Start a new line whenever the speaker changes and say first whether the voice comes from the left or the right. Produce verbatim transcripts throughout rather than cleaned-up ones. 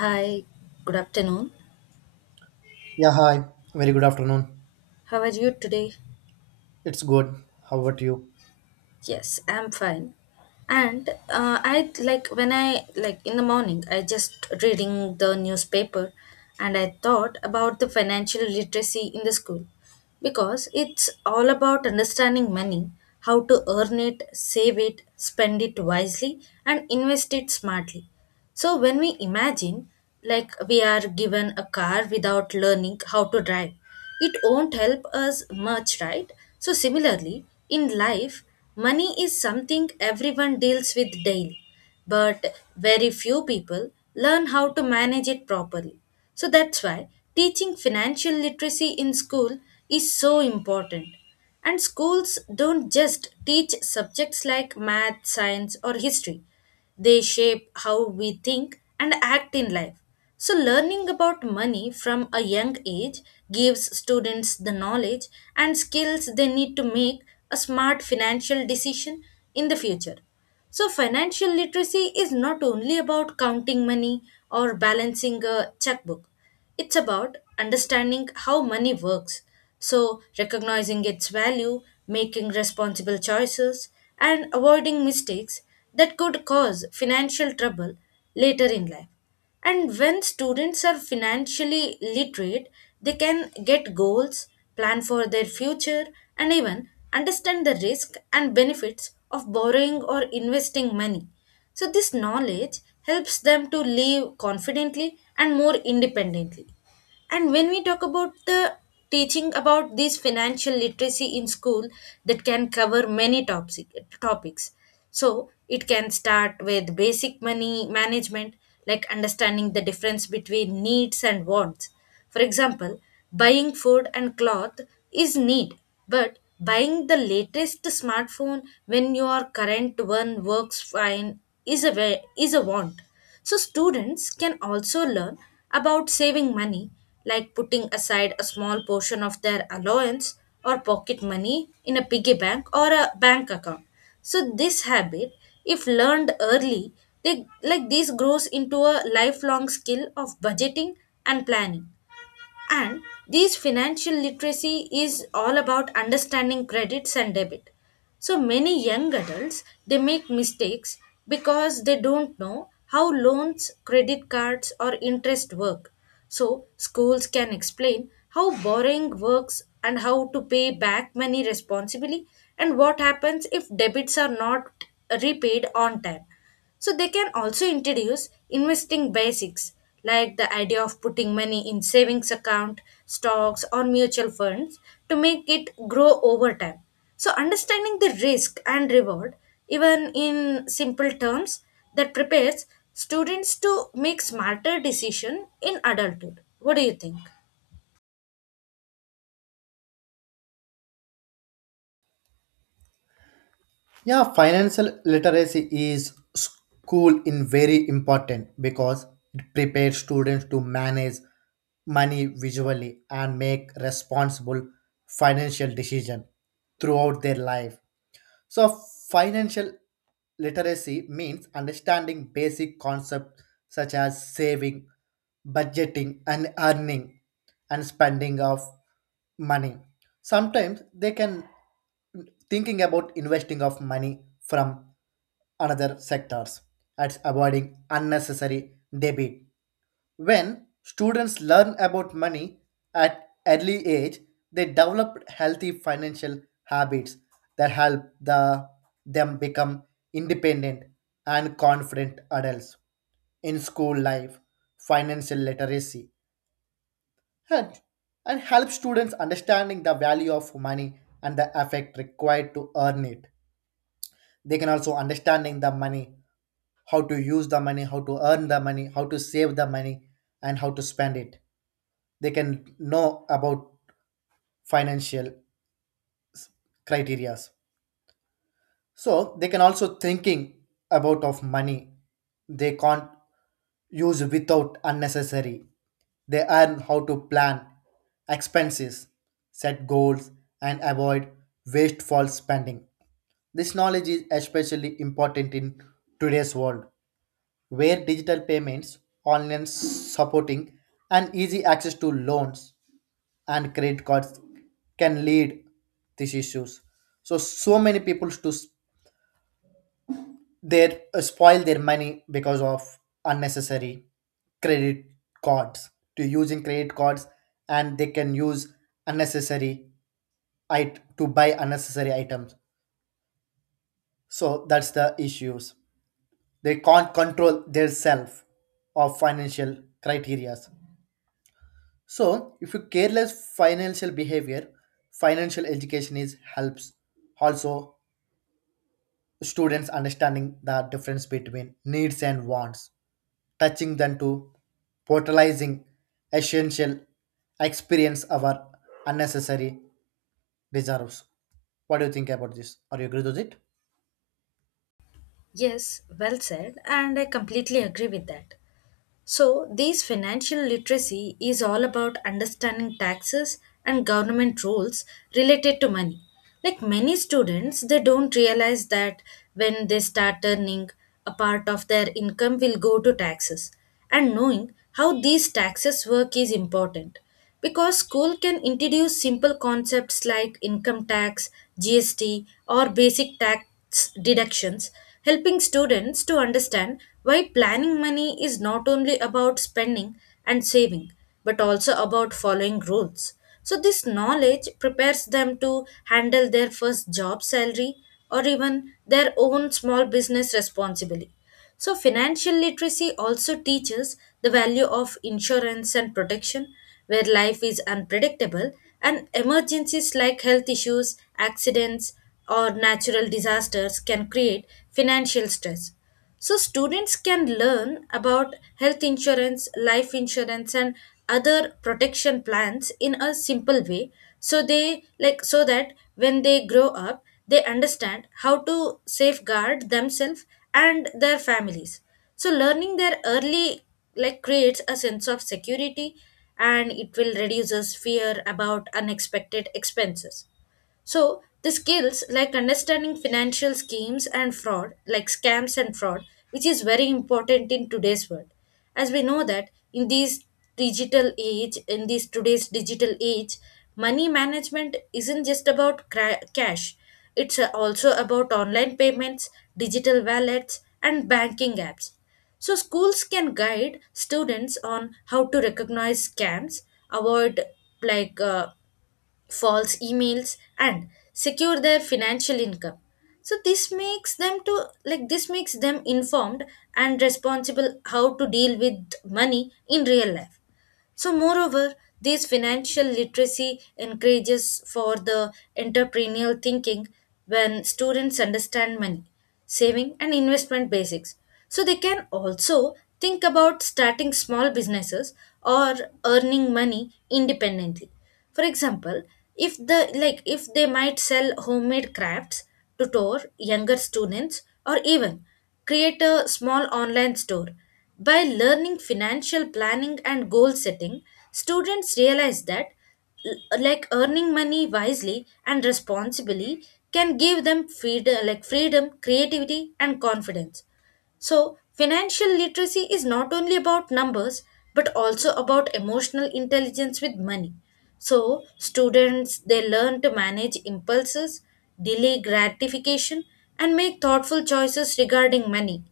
left: Hi, good afternoon.
right: Yeah, hi. Very good afternoon.
left: How are you today?
right: It's good. How about you?
left: Yes, I'm fine. And uh, I like when I like in the morning, I just reading the newspaper and I thought about the financial literacy in the school. Because it's all about understanding money, how to earn it, save it, spend it wisely, and invest it smartly. So, when we imagine like we are given a car without learning how to drive, it won't help us much, right? So, similarly, in life, money is something everyone deals with daily but very few people learn how to manage it properly. So that's why teaching financial literacy in school is so important. And schools don't just teach subjects like math, science, or history, they shape how we think and act in life. So, learning about money from a young age gives students the knowledge and skills they need to make a smart financial decision in the future. So, financial literacy is not only about counting money or balancing a checkbook, it's about understanding how money works. So, recognizing its value, making responsible choices, and avoiding mistakes that could cause financial trouble later in life. And when students are financially literate, they can get goals, plan for their future, and even understand the risk and benefits of borrowing or investing money. So, this knowledge helps them to live confidently and more independently. And when we talk about the teaching about this financial literacy in school, that can cover many topics. topics. So it can start with basic money management, like understanding the difference between needs and wants. For example, buying food and cloth is need, but buying the latest smartphone when your current one works fine is a wa- is a want. So students can also learn about saving money like putting aside a small portion of their allowance or pocket money in a piggy bank or a bank account. So this habit if learned early they like this grows into a lifelong skill of budgeting and planning, and this financial literacy is all about understanding credits and debit. So many young adults they make mistakes because they don't know how loans, credit cards or interest work. So schools can explain how borrowing works and how to pay back money responsibly and what happens if debits are not repaid on time. So they can also introduce investing basics like the idea of putting money in savings account, stocks or mutual funds to make it grow over time. So understanding the risk and reward even in simple terms, that prepares students to make smarter decision in adulthood. What do you think?
right: Yeah, financial literacy is school in very important because it prepares students to manage money visually and make responsible financial decision throughout their life. So, financial literacy means understanding basic concepts such as saving, budgeting, and earning and spending of money. Sometimes they can thinking about investing of money from another sectors and avoiding unnecessary debit. When students learn about money at early age, they develop healthy financial habits that help the, them become independent and confident adults in school life. Financial literacy, and, and help students understanding the value of money and the effect required to earn it. They can also understanding the money, how to use the money, how to earn the money, how to save the money, and how to spend it. They can know about financial criterias, so they can also thinking about of money they can't use without unnecessary. They learn how to plan expenses, set goals, and avoid wasteful spending. This knowledge is especially important in today's world, where digital payments, online supporting, and easy access to loans and credit cards can lead these issues. So so many people to s- their uh, spoil their money because of unnecessary credit cards, to using credit cards, and they can use unnecessary it to buy unnecessary items. So that's the issues, they can't control their self or financial criteria. So if you careless financial behavior, financial education is helps also students understanding the difference between needs and wants, touching them to portalizing essential experience our unnecessary reserves. What do you think about this? Are you agree with it?
left: Yes, well said and I completely agree with that. So, these financial literacy is all about understanding taxes and government rules related to money. Like many students, they don't realize that when they start earning, a part of their income will go to taxes. And knowing how these taxes work is important because school can introduce simple concepts like income tax, G S T, or basic tax deductions, helping students to understand why planning money is not only about spending and saving, but also about following rules. So, this knowledge prepares them to handle their first job salary or even their own small business responsibly. So, financial literacy also teaches the value of insurance and protection, where life is unpredictable and emergencies like health issues, accidents, or natural disasters can create financial stress. So, students can learn about health insurance, life insurance, and other protection plans in a simple way so they like so that when they grow up they understand how to safeguard themselves and their families. So learning there early like creates a sense of security and it will reduces fear about unexpected expenses. So, the skills like understanding financial schemes and fraud, like scams and fraud, which is very important in today's world. As we know that in this digital age, in this today's digital age, money management isn't just about cra- cash. It's uh, also about online payments, digital wallets, and banking apps. So, schools can guide students on how to recognize scams, avoid like uh, false emails and secure their financial income. So this makes them to like this makes them informed and responsible how to deal with money in real life. So, moreover, this financial literacy encourages for the entrepreneurial thinking when students understand money, saving, and investment basics. So, they can also think about starting small businesses or earning money independently. For example, if the like if they might sell homemade crafts, tutor younger students, or even create a small online store. By learning financial planning and goal setting, students realize that l- like earning money wisely and responsibly can give them freedom like freedom, creativity and confidence. So, financial literacy is not only about numbers but also about emotional intelligence with money. So, students they learn to manage impulses, delay gratification, and make thoughtful choices regarding money.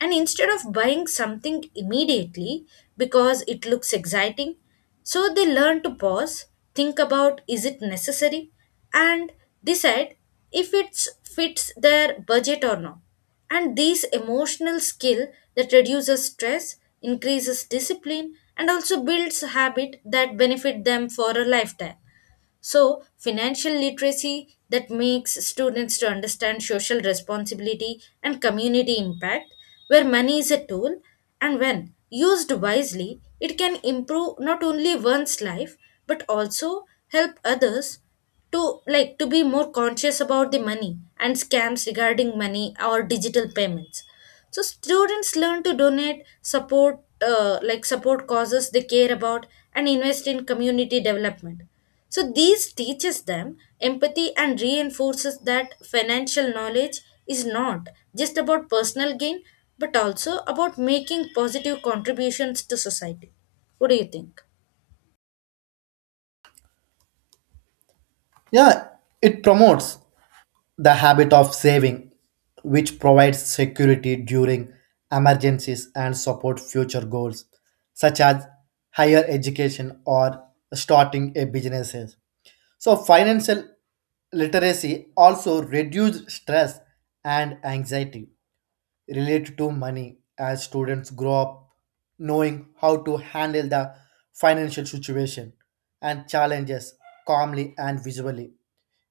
left: And instead of buying something immediately because it looks exciting, so they learn to pause, think about is it necessary, and decide if it fits their budget or not. And this emotional skill that reduces stress, increases discipline, and also builds habit that benefit them for a lifetime. So financial literacy that makes students to understand social responsibility and community impact, where money is a tool and when used wisely it can improve not only one's life but also help others, to like to be more conscious about the money and scams regarding money or digital payments. So students learn to donate support, uh, like support causes they care about and invest in community development. So these teaches them empathy and reinforces that financial knowledge is not just about personal gain but also about making positive contributions to society. What do you think?
right: Yeah, it promotes the habit of saving, which provides security during emergencies and support future goals, such as higher education or starting a business. So, financial literacy also reduces stress and anxiety related to money as students grow up knowing how to handle the financial situation and challenges calmly and visually.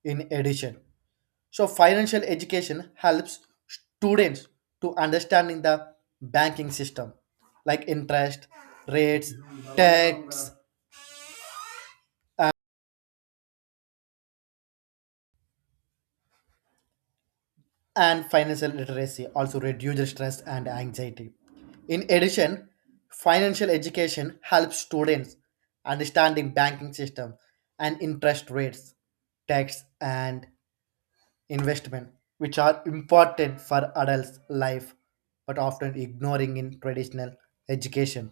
right: In addition, so financial education helps students to understanding the banking system like interest, rates, tax, and financial literacy also reduces stress and anxiety. In addition, financial education helps students understanding banking system and interest rates, tax, and investment, which are important for adults' life but often ignoring in traditional education.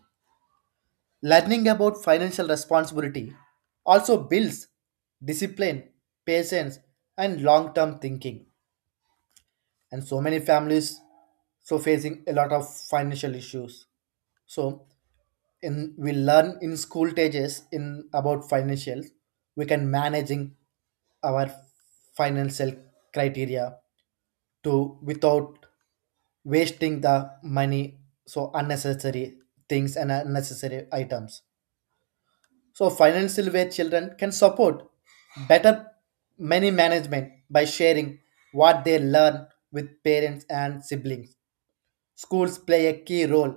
right: Learning about financial responsibility also builds discipline, patience, and long-term thinking. And so many families so facing a lot of financial issues, so in we learn in school stages in about financials, we can managing our financial criteria to without wasting the money, so unnecessary things and unnecessary items. So financial way children can support better money management by sharing what they learn with parents and siblings. Schools play a key role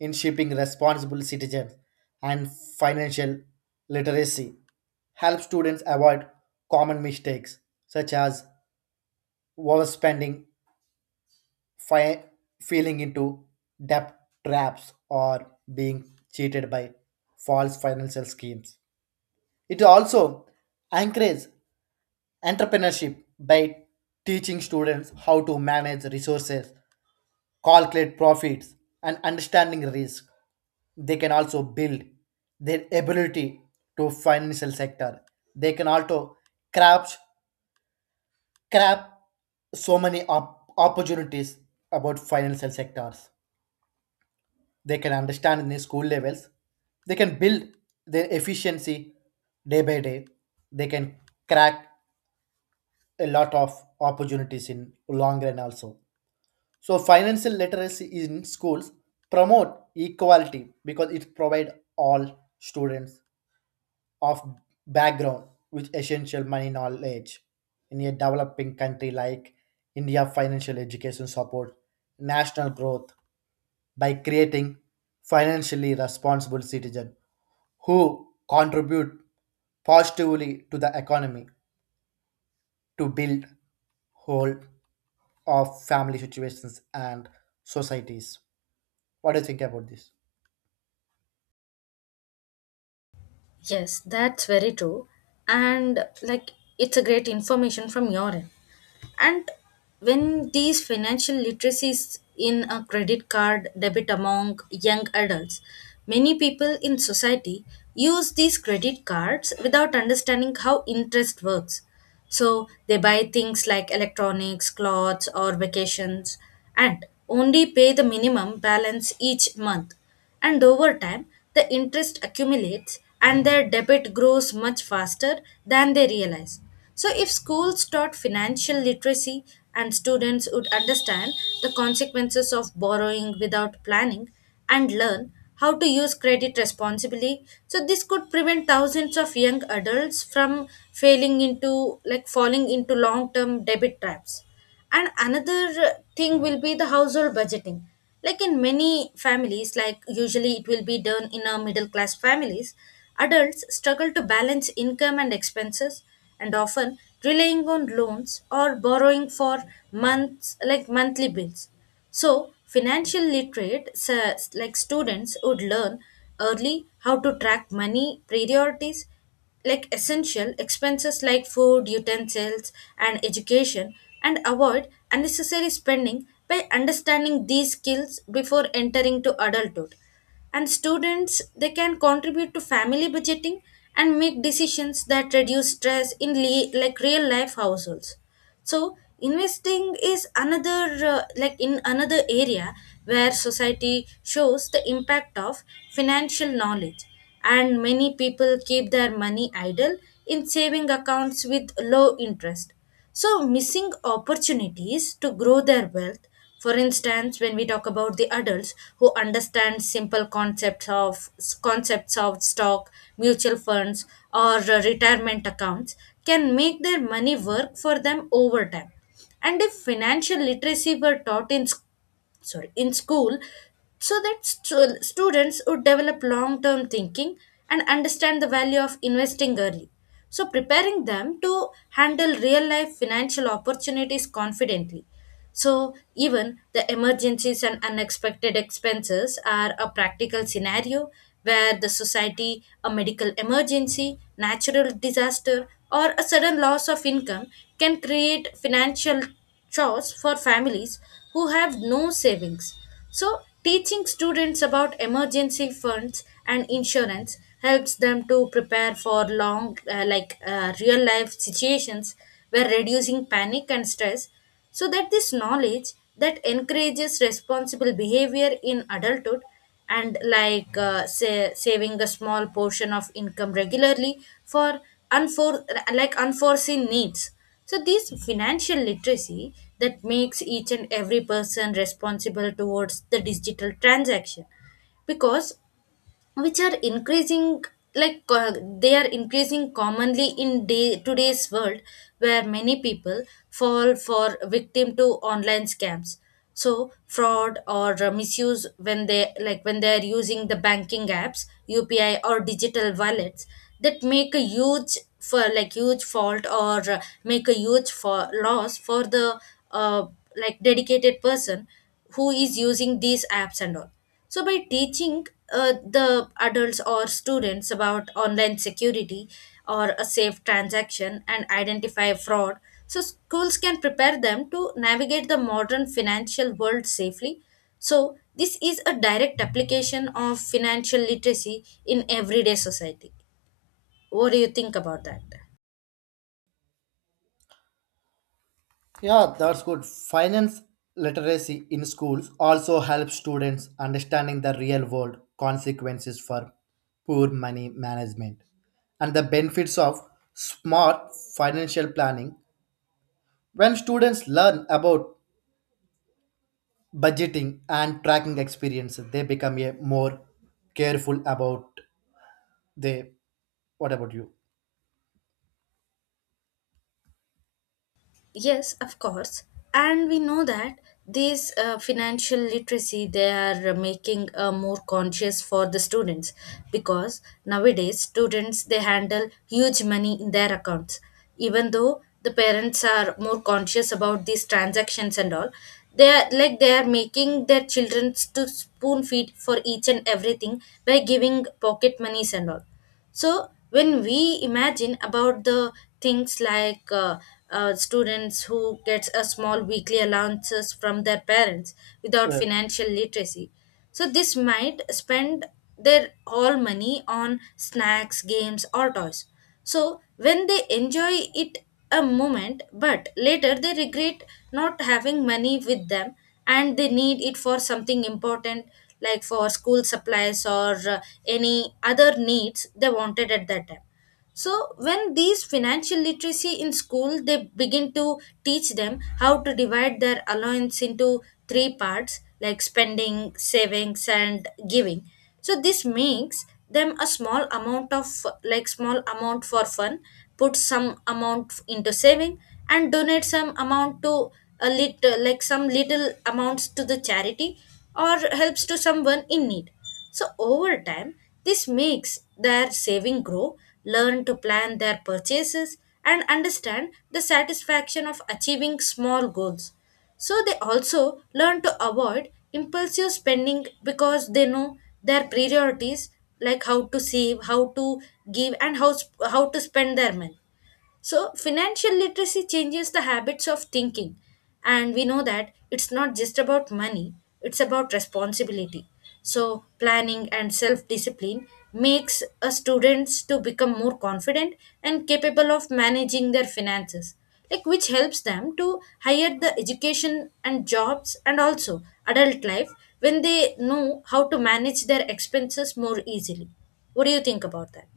right: in shaping responsible citizens, and financial literacy helps students avoid common mistakes such as overspending, fi- falling into debt traps, or being cheated by false financial schemes. It also encourages entrepreneurship by teaching students how to manage resources, calculate profits, and understanding risk. They can also build their ability to financial sector. They can also craft craft so many op- opportunities about financial sectors. They can understand in the school levels. They can build their efficiency day by day. They can crack a lot of opportunities in long run also. So financial literacy in schools promote equality because it provide all students of background with essential money knowledge. In a developing country like India, financial education support national growth by creating financially responsible citizens who contribute positively to the economy, to build whole of family situations and societies. What do you think about this?
left: Yes, that's very true and like it's a great information from your end. And when these financial literacies in a credit card debit among young adults, many people in society use these credit cards without understanding how interest works. So they buy things like electronics clothes or vacations and only pay the minimum balance each month, and over time, the interest accumulates and their debit grows much faster than they realize. So, if schools taught financial literacy and students would understand the consequences of borrowing without planning and learn how to use credit responsibly, so this could prevent thousands of young adults from failing into like falling into long term debit traps. And another thing will be the household budgeting, like in many families, like usually it will be done in a middle class families, adults struggle to balance income and expenses and often relying on loans or borrowing for months like monthly bills. So, financial literate, s- like students, would learn early how to track money, priorities, like essential expenses like food, utensils, and education, and avoid unnecessary spending by understanding these skills before entering to adulthood. And students they can contribute to family budgeting and make decisions that reduce stress in le- like real life households. So investing is another uh, like in another area where society shows the impact of financial knowledge, and many people keep their money idle in saving accounts with low interest, so missing opportunities to grow their wealth. For instance, when we talk about the adults who understand simple concepts of concepts of stock, mutual funds, or uh, retirement accounts, can make their money work for them over time. And if financial literacy were taught in, sorry, in school, so that stu- students would develop long term thinking and understand the value of investing early, so preparing them to handle real life financial opportunities confidently. So even the emergencies and unexpected expenses are a practical scenario where the society, a medical emergency natural disaster or a sudden loss of income can create financial chores for families who have no savings. So, teaching students about emergency funds and insurance helps them to prepare for long, uh, like uh, real life situations, where reducing panic and stress. So that this knowledge that encourages responsible behavior in adulthood, and like uh, say, saving a small portion of income regularly for unfor- like unforeseen needs. So this financial literacy that makes each and every person responsible towards the digital transaction, because which are increasing like uh, they are increasing commonly in day today's world, where many people fall for victim to online scams, so fraud or uh, misuse when they like when they are using the banking apps upi or digital wallets, that make a huge for like huge fault or uh, make a huge for loss for the uh, like dedicated person who is using these apps and all. So, by teaching uh, the adults or students about online security or a safe transaction and identify fraud, so schools can prepare them to navigate the modern financial world safely. So, this is a direct application of financial literacy in everyday society. What do you think about that?
right: Yeah, that's good. Finance literacy in schools also helps students understanding the real world consequences for poor money management and the benefits of smart financial planning. When students learn about budgeting and tracking experiences, they become a more careful about they. What about you?
left: Yes, of course. And we know that these uh, financial literacy they are making uh, more conscious for the students, because nowadays students they handle huge money in their accounts, even though the parents are more conscious about these transactions and all. They are like they are making their children to spoon feed for each and everything by giving pocket monies and all. So when we imagine about the things like uh, uh, students who gets a small weekly allowances from their parents without financial literacy, so this might spend their all money on snacks, games or toys. So when they enjoy it a moment, but later they regret not having money with them and they need it for something important, like for school supplies or uh, any other needs they wanted at that time. So when these financial literacy in school, they begin to teach them how to divide their allowance into three parts, like spending, savings and giving. So this makes them a small amount of, like small amount for fun, put some amount into saving, and donate some amount to a little, like some little amounts to the charity or helps to someone in need. So over time, this makes their saving grow, learn to plan their purchases, and understand the satisfaction of achieving small goals. So they also learn to avoid impulsive spending because they know their priorities, like how to save, how to give and how sp- how to spend their money. So, financial literacy changes the habits of thinking. And we know that it's not just about money, it's about responsibility. So, planning and self discipline makes a students to become more confident and capable of managing their finances, like which helps them to hire the education and jobs and also adult life, when they know how to manage their expenses more easily. What do you think about that?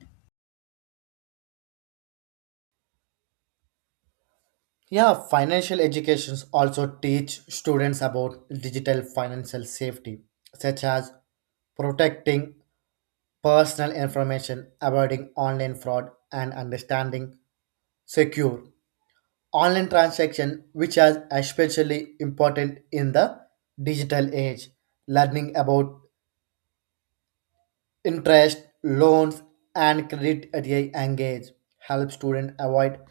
right: Yeah, financial educations also teach students about digital financial safety, such as protecting personal information, avoiding online fraud, and understanding secure online transaction, which is especially important in the digital age. Learning about interest, loans, and credit at a young age help students avoid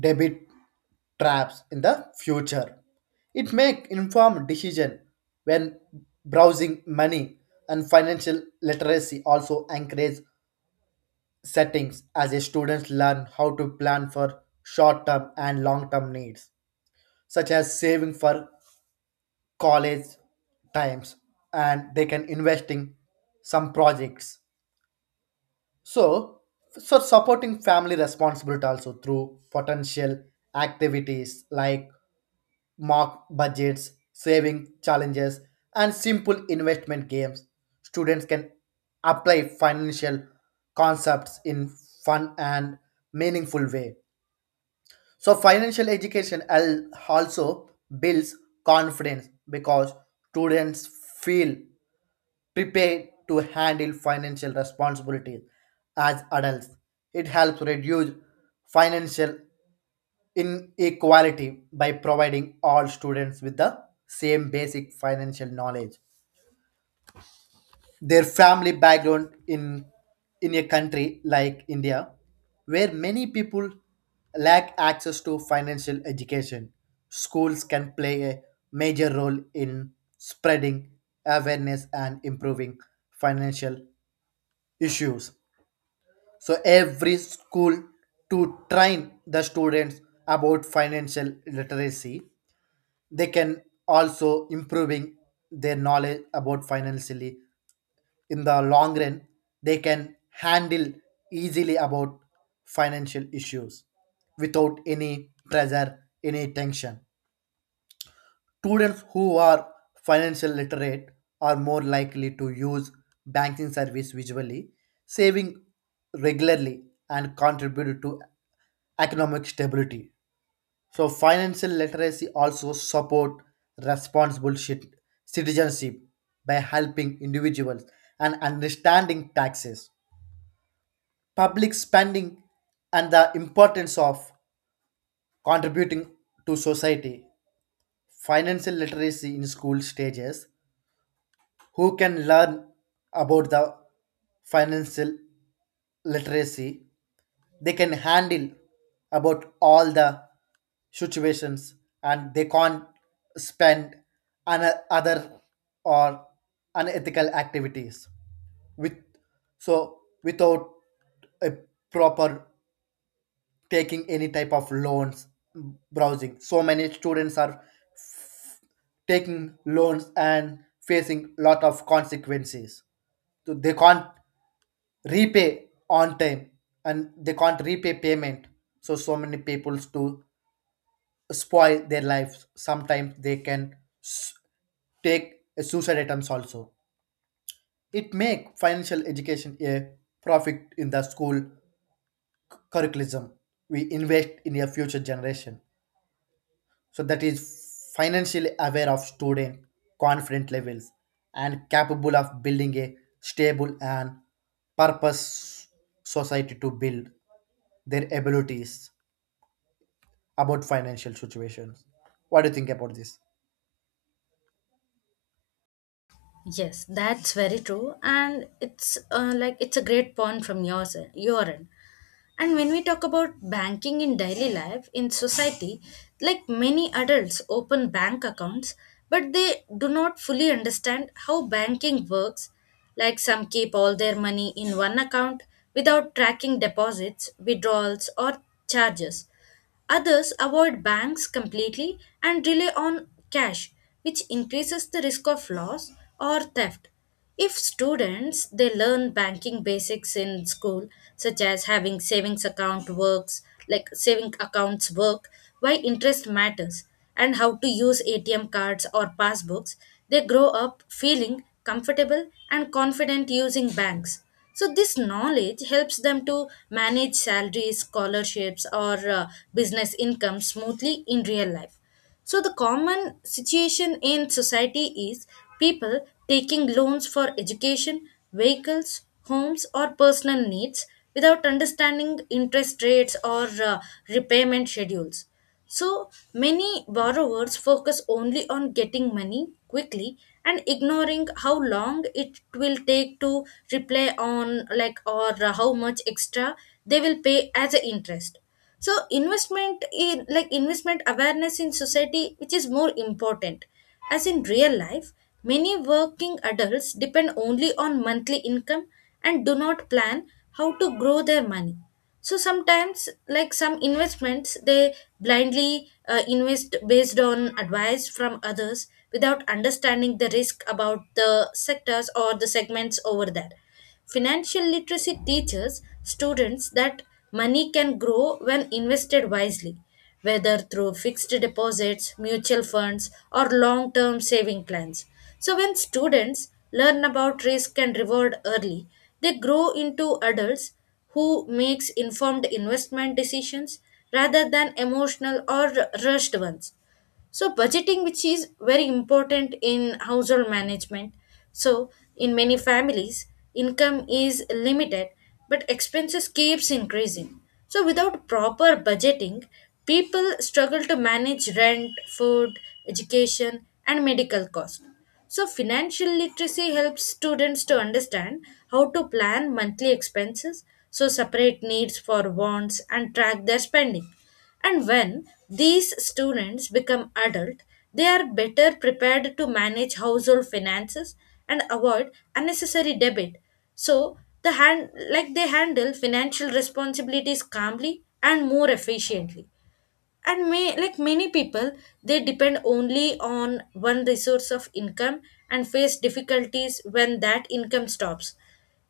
right: debit traps in the future. It make informed decision when browsing money, and financial literacy also encourage settings as a students learn how to plan for short term and long term needs, such as saving for college times, and they can invest in some projects. So, so supporting family responsibility also through potential activities like mock budgets, saving challenges, and simple investment games. Students can apply financial concepts in fun and meaningful way. So financial education al- also builds confidence because students feel prepared to handle financial responsibilities as adults. It helps reduce financial inequality by providing all students with the same basic financial knowledge their family background in in a country like India, where many people lack access to financial education. Schools can play a major role in spreading awareness and improving financial issues. So every school to train the students about financial literacy, they can also improving their knowledge about financially in the long run. They can handle easily about financial issues without any pressure, any tension. Students who are financial literate are more likely to use banking service visually, saving regularly, and contribute to economic stability. So financial literacy also support responsible cit- citizenship by helping individuals and understanding taxes, public spending, and the importance of contributing to society. Financial literacy in school stages, who can learn about the financial literacy, they can handle about all the situations, and they can't spend on other or unethical activities with so without a proper taking any type of loans, browsing. So many students are taking loans and facing lot of consequences, so they can't repay on time, and they can't repay payment. So so many people to spoil their lives, sometimes they can s- take suicide attempts also. It make financial education a profit in the school curriculum. We invest in a future generation, so that is financially aware of student, confident levels, and capable of building a stable and purpose society, to build their abilities about financial situations. What do you think about this?
left: Yes, that's very true, and it's uh, like it's a great point from your se- your end. And when we talk about banking in daily life in society, like many adults open bank accounts, but they do not fully understand how banking works. Like some keep all their money in one account without tracking deposits, withdrawals, or charges. Others avoid banks completely and rely on cash, which increases the risk of loss or theft. If students they learn banking basics in school, such as having savings account works, like saving accounts work, why interest matters and how to use A T M cards or passbooks, they grow up feeling comfortable and confident using banks. So, this knowledge helps them to manage salaries, scholarships, or uh, business income smoothly in real life. So, the common situation in society is people taking loans for education, vehicles, homes, or personal needs without understanding interest rates or uh, repayment schedules. So, many borrowers focus only on getting money quickly and ignoring how long it will take to repay on like or uh, how much extra they will pay as a interest. So investment in, like investment awareness in society, which is more important, as in real life many working adults depend only on monthly income and do not plan how to grow their money. So sometimes like some investments they blindly uh, invest based on advice from others without understanding the risk about the sectors or the segments over there. Financial literacy teaches students that money can grow when invested wisely, whether through fixed deposits, mutual funds, or long term saving plans. So, when students learn about risk and reward early, they grow into adults who makes informed investment decisions rather than emotional or rushed ones. So budgeting, which is very important in household management, so in many families income is limited but expenses keeps increasing. So without proper budgeting, people struggle to manage rent, food, education and medical costs. So financial literacy helps students to understand how to plan monthly expenses, so separate needs for wants and track their spending. And when these students become adult, they are better prepared to manage household finances and avoid unnecessary debit. So the hand like they handle financial responsibilities calmly and more efficiently. And may like many people, they depend only on one resource of income and face difficulties when that income stops.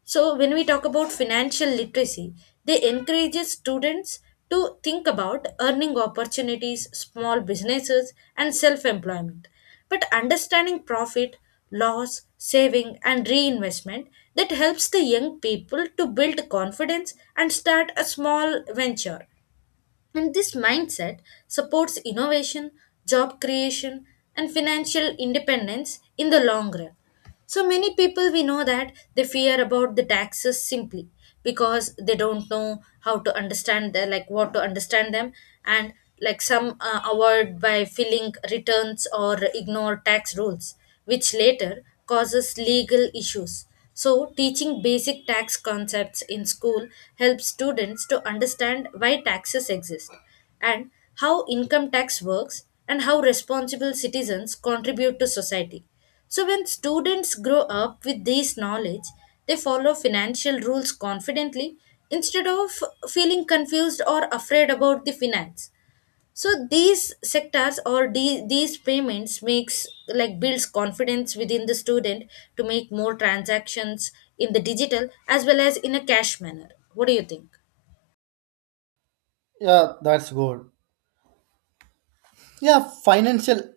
left: So when we talk about financial literacy, they encourages students to think about earning opportunities, small businesses and self employment, but understanding profit, loss, saving and reinvestment. That helps the young people to build confidence and start a small venture. And this mindset supports innovation, job creation, and financial independence in the long run. So many people, we know that they fear about the taxes simply because they don't know how to understand the, like what to understand them. And like some uh, avoid by filling returns or ignore tax rules, which later causes legal issues. So, teaching basic tax concepts in school helps students to understand why taxes exist and how income tax works and how responsible citizens contribute to society. So, when students grow up with this knowledge, they follow financial rules confidently instead of feeling confused or afraid about the finance. So these sectors or the, these payments makes like builds confidence within the student to make more transactions in the digital as well as in a cash manner. What do you think?
right: Yeah, that's good. Yeah, financial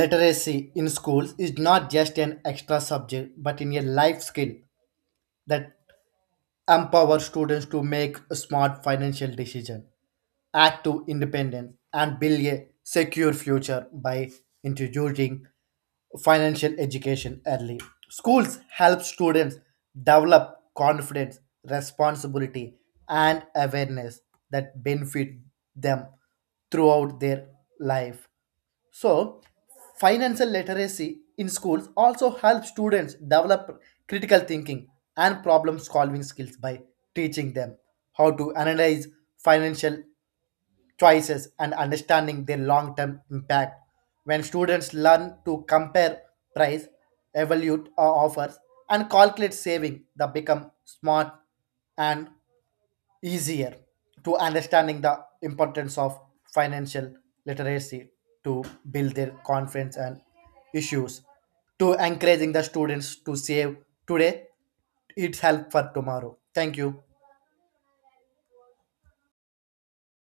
right: literacy in schools is not just an extra subject but in a life skill that empower students to make a smart financial decision, act to independence, and build a secure future by introducing financial education early. Schools help students develop confidence, responsibility, and awareness that benefit them throughout their life. So, financial literacy in schools also helps students develop critical thinking and problem solving skills by teaching them how to analyze financial choices and understanding their long term impact. When students learn to compare price, evaluate uh, offers, and calculate saving, they become smart and easier to understanding the importance of financial literacy, to build their confidence and issues, to encouraging the students to save today. It's help for tomorrow. Thank you.